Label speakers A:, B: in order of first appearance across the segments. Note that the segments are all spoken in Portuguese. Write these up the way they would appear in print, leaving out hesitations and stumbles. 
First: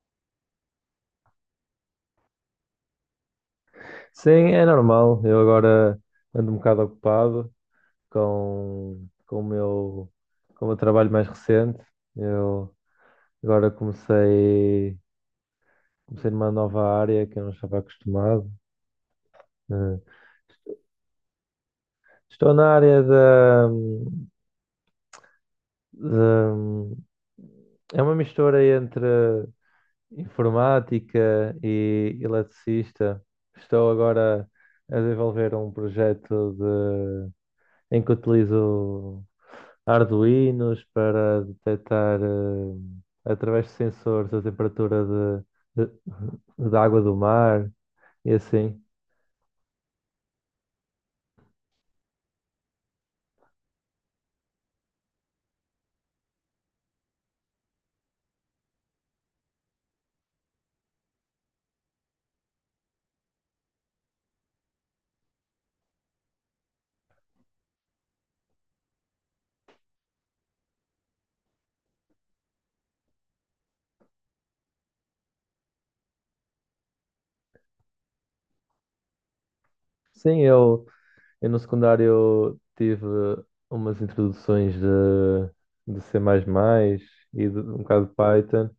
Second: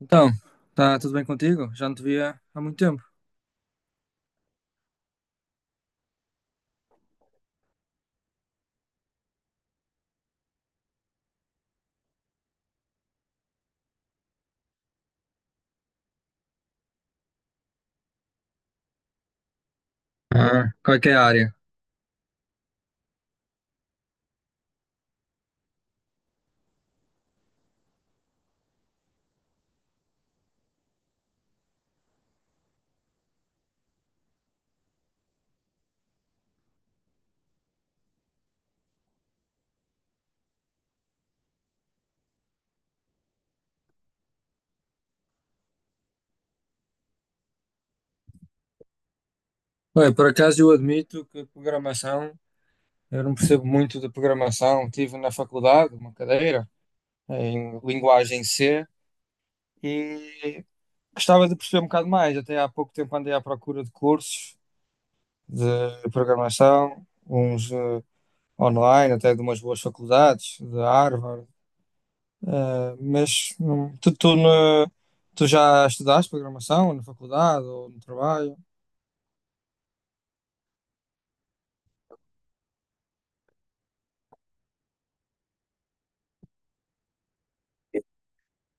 A: Então, tá tudo bem contigo? Já não te via há muito tempo.
B: Sim, é normal. Eu agora ando um bocado ocupado com o meu, com o meu trabalho mais recente. Eu agora comecei numa nova área que eu não estava acostumado. Eh,
A: Ah, qual é que é a área?
B: Estou na área da- É uma mistura entre informática e eletricista. Estou agora a desenvolver um projeto em que utilizo Arduinos para detectar, através de sensores, a temperatura de, de- da água do mar e assim.
A: Bem, por acaso eu admito que programação, eu não percebo muito de programação. Tive na faculdade uma cadeira em linguagem C e gostava de perceber um bocado mais. Até há pouco tempo andei à procura de cursos de programação, uns online, até de umas boas faculdades, de Harvard. Mas tu já estudaste programação na faculdade ou no trabalho?
B: Sim, eu no secundário tive umas introduções de C++ e de, um bocado de Python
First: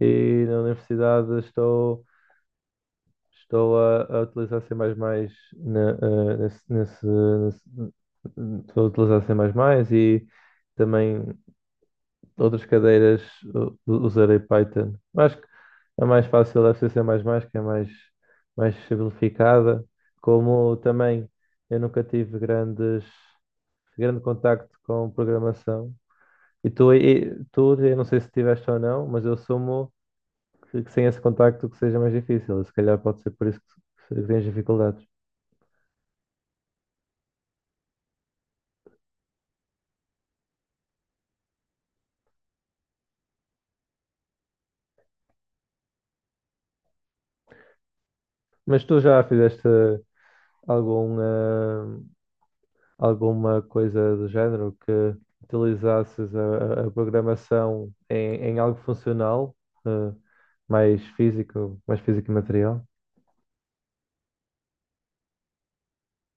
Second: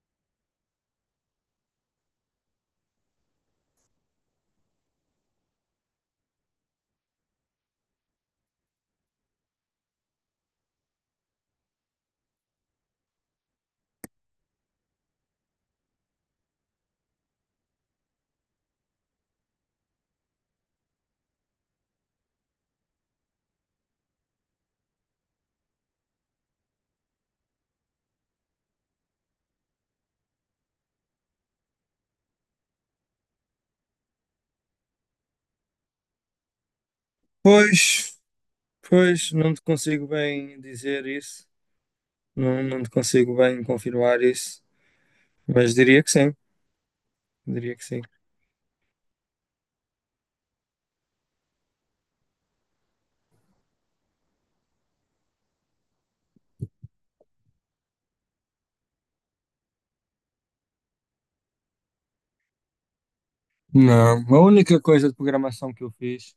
B: e na universidade estou a utilizar C++ na, eh, nesse, nesse, nesse- estou a utilizar C++ e também outras cadeiras usarei Python. Acho que a mais fácil é C++, C mais mais, que é mais, mais simplificada. Como também eu nunca tive grande contacto com programação. E tu, eu não sei se tiveste ou não, mas eu assumo que sem esse contacto que seja mais difícil. Se calhar pode ser por isso que tens dificuldades.
A: Pois, pois, não te consigo bem dizer isso, não te consigo bem confirmar isso, mas diria que sim, diria que sim.
B: Mas tu já fizeste algum, alguma coisa do género que utilizasses a programação em, em algo funcional, eh, mais físico e material.
A: Não, a única coisa de programação que eu fiz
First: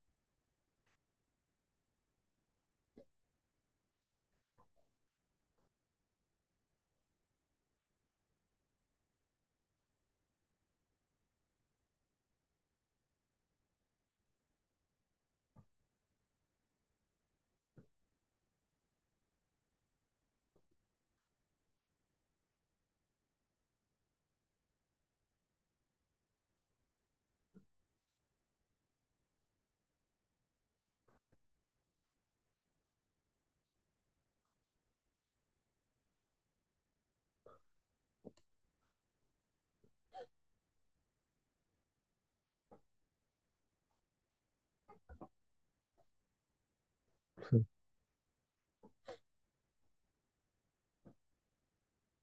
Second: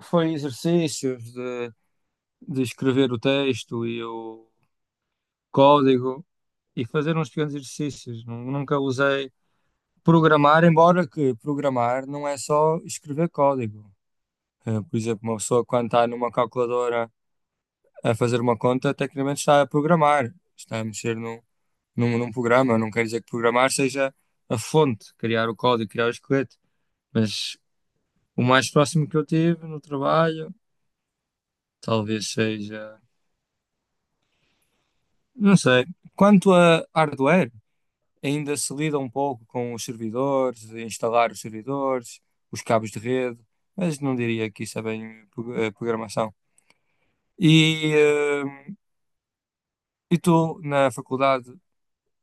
A: foi exercícios de escrever o texto e o código e fazer uns pequenos exercícios. Nunca usei programar, embora que programar não é só escrever código. Por exemplo, uma pessoa quando está numa calculadora a fazer uma conta, tecnicamente está a programar, está a mexer num programa. Não quer dizer que programar seja a fonte, criar o código, criar o esqueleto, mas o mais próximo que eu tive no trabalho, talvez seja, não sei. Quanto a hardware, ainda se lida um pouco com os servidores, instalar os servidores, os cabos de rede, mas não diria que isso é bem programação. E, eh, e tu, na faculdade,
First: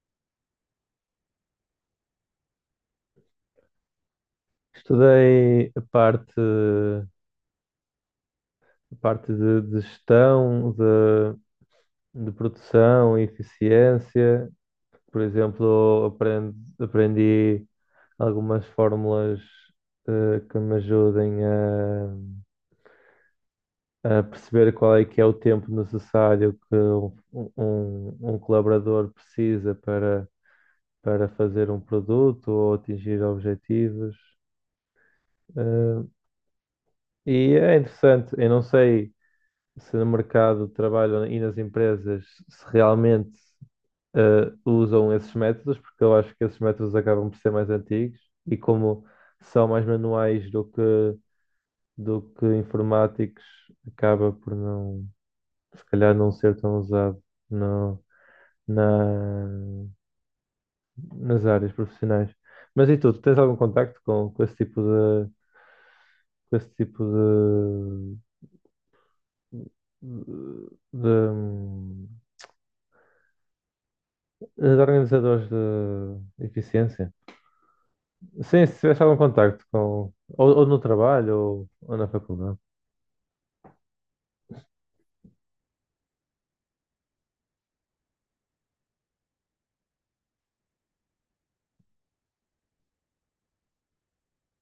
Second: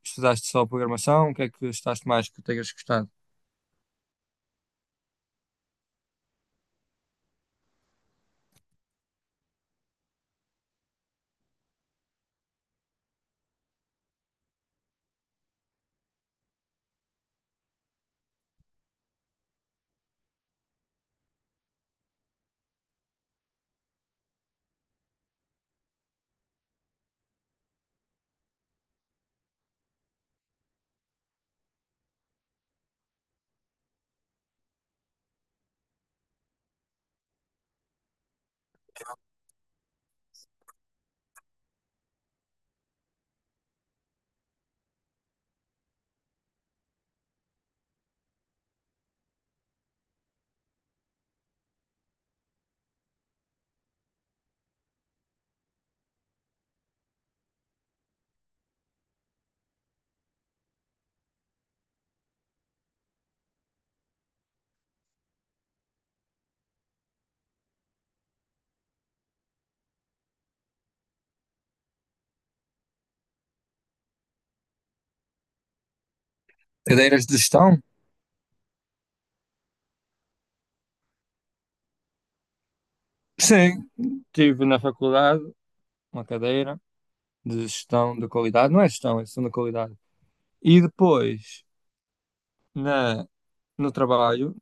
A: estudaste só programação? O que é que estudaste mais que tenhas gostado?
B: Estudei a parte de gestão, de produção e eficiência. Por exemplo, aprendi algumas fórmulas que me ajudem a perceber qual é que é o tempo necessário que um colaborador precisa para fazer um produto ou atingir objetivos. Eh, e é interessante, eu não sei se no mercado de trabalho e nas empresas se realmente usam esses métodos, porque eu acho que esses métodos acabam por ser mais antigos e como são mais manuais do que informáticos, acaba por não, se calhar não ser tão usado. Não, na, nas áreas profissionais. Mas e tu, tu tens algum contacto com esse tipo com esse tipo de, de, de organizadores de eficiência?
A: Cadeiras de gestão?
B: Sim, se tivesse algum contacto com, ou no trabalho, ou na faculdade.
A: Sim, tive na faculdade uma cadeira de gestão da qualidade, não é gestão, é gestão da qualidade. E depois na, no trabalho,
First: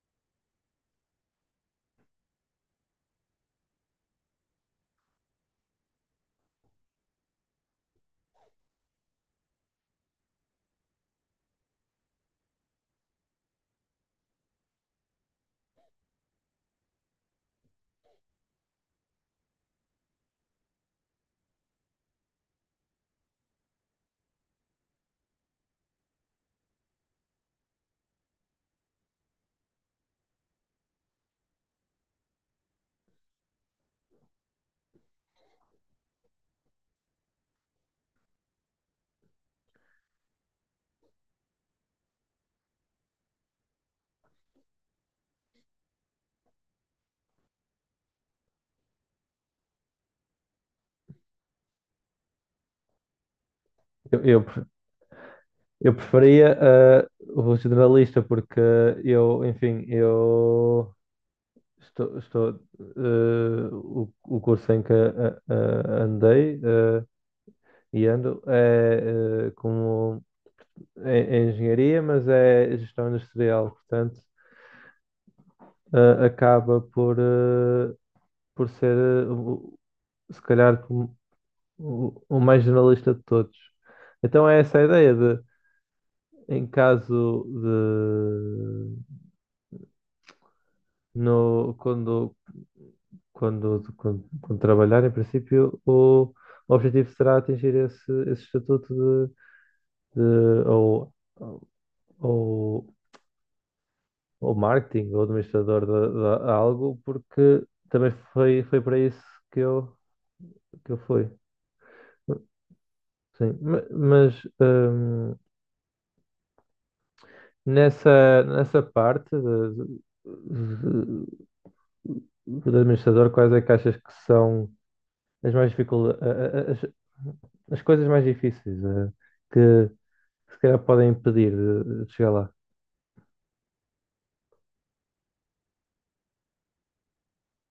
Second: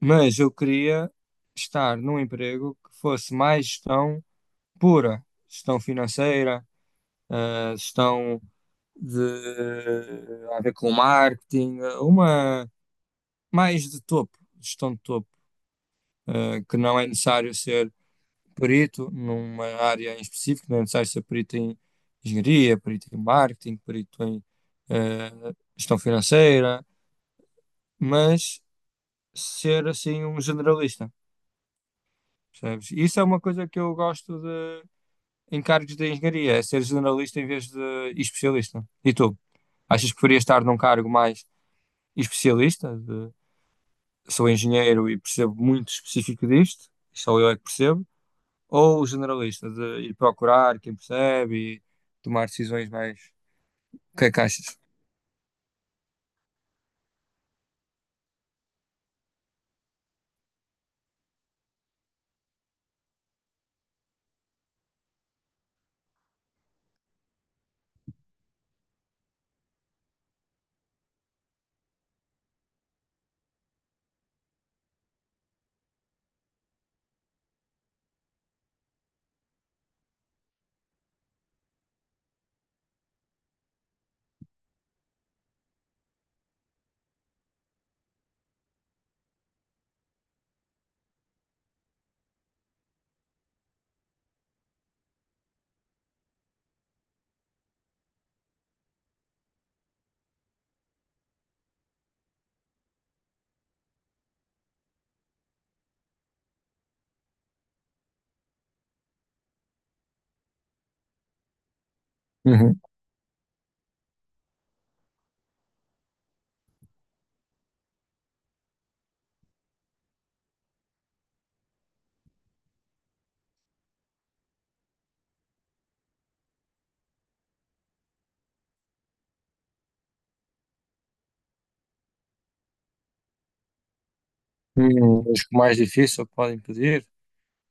A: mas eu queria estar num emprego que fosse mais gestão pura, gestão financeira, gestão de a ver com marketing, uma mais de topo, gestão de topo, que não é necessário ser perito numa área em específico, não é necessário ser perito em engenharia, perito em marketing, perito em eh, gestão financeira, mas ser assim um generalista, percebes? Isso é uma coisa que eu gosto de em cargos de engenharia, é ser generalista em vez de especialista. E tu? Achas que preferias estar num cargo mais especialista, de sou engenheiro e percebo muito específico disto, só eu é que percebo, ou generalista, de ir procurar quem percebe e tomar decisões mais. O
B: Eu,
A: que é que
B: eu
A: achas?
B: Eu preferia o generalista porque eu, enfim, estou o curso em que andei e ando é como é, é engenharia, mas é gestão industrial, portanto acaba por por ser se calhar como o mais generalista de todos. Então é essa a ideia de em caso. No, Quando, quando trabalhar, em princípio, o objetivo será atingir esse, esse estatuto de ou, ou, ou marketing ou administrador de algo, porque também foi para isso que eu, que eu fui.
A: Uhum.
B: Sim, mas hum, nessa, nessa parte de administrador, quais é que achas que são as mais as coisas mais difíceis que se calhar podem impedir de chegar lá.
A: Os que o mais difícil podem pedir,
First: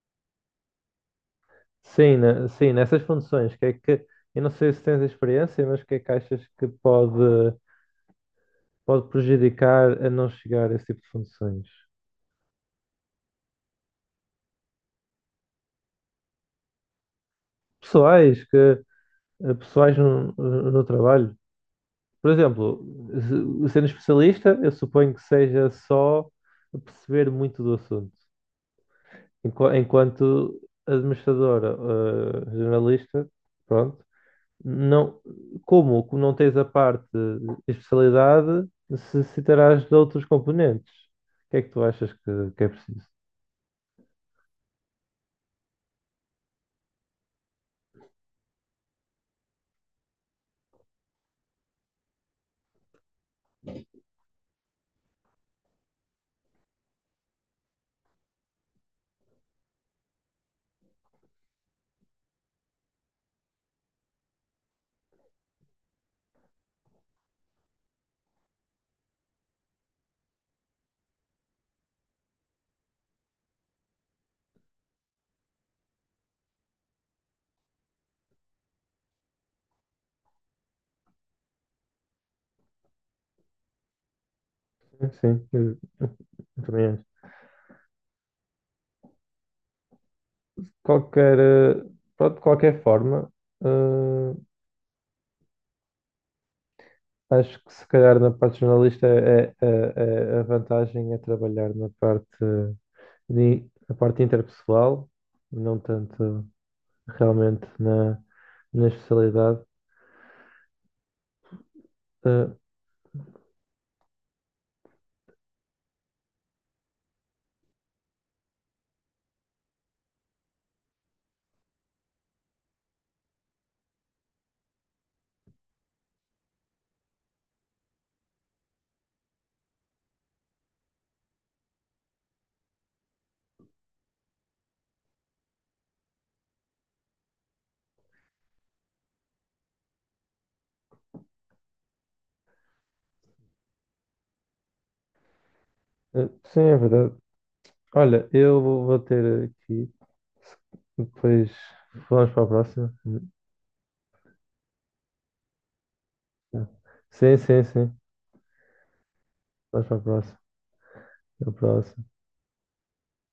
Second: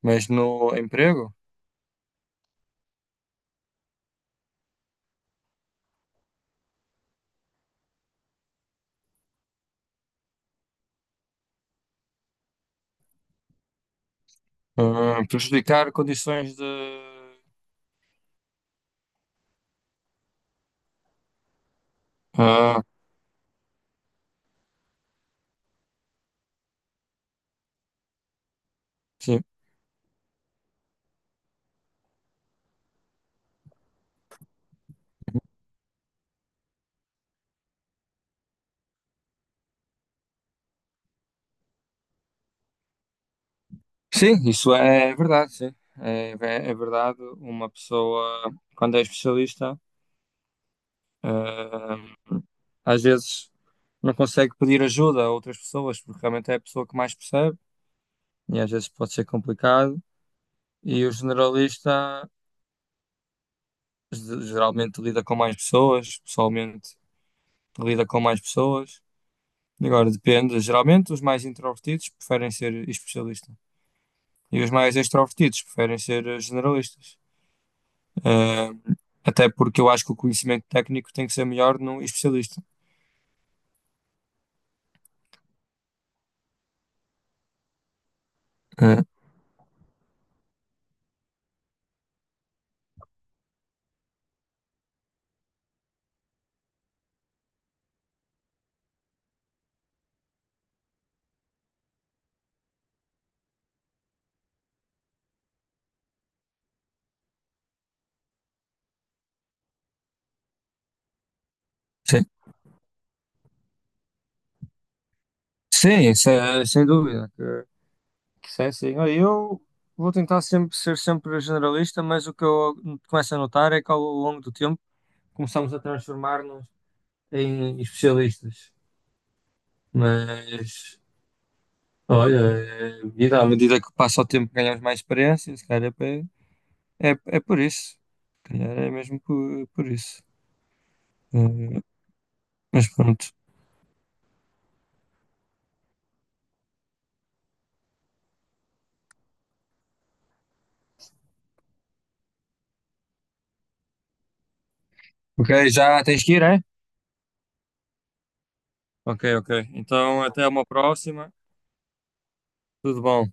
A: mas no emprego,
B: Sim, sim, nessas funções, que é que, eu não sei se tens experiência, mas o que é que achas pode prejudicar a não chegar a esse tipo de funções?
A: ah, prejudicar condições de.
B: Pessoais, que, pessoais no trabalho. Por
A: Ah,
B: exemplo, sendo especialista, eu suponho que seja só perceber muito do assunto.
A: sim.
B: Enquanto administradora, jornalista, pronto. Não, como? Como não tens a parte de especialidade, necessitarás de outros componentes. O que é que tu achas que é preciso?
A: Sim, isso é verdade, sim. É, é verdade, uma pessoa, quando é especialista, ah, às vezes não consegue pedir ajuda a outras pessoas, porque realmente é a pessoa que mais percebe, e às vezes pode ser complicado. E o generalista geralmente lida com mais pessoas, pessoalmente lida com mais pessoas. Agora depende, geralmente os mais introvertidos preferem ser especialista e os mais extrovertidos preferem ser generalistas. Eh, até porque eu acho que o conhecimento técnico tem que ser melhor num especialista.
B: Sim, eu também acho.
A: Eh,
B: Qualquer, pronto, de qualquer forma, eh, acho que se calhar na parte jornalista é a vantagem é trabalhar na parte, na parte interpessoal, não tanto realmente na, na especialidade.
A: sim, sim, sem dúvida que sim, sim. Olha, eu vou tentar sempre ser sempre generalista, mas o que eu começo a notar é que ao longo do tempo começamos a transformar-nos em especialistas. Mas, olha, é vida, à medida que passa o tempo ganhamos mais experiência, se calhar é, é por isso. Se calhar é mesmo por isso. Eh, mas pronto.
B: Sim, é verdade. Olha, eu vou ter aqui. Depois vamos para a próxima.
A: Ok, já tens que ir, é?
B: Sim, sim, sim.
A: Ok, ok.
B: Vamos para a
A: Então
B: próxima.
A: até uma próxima.
B: A próxima.
A: Tudo bom.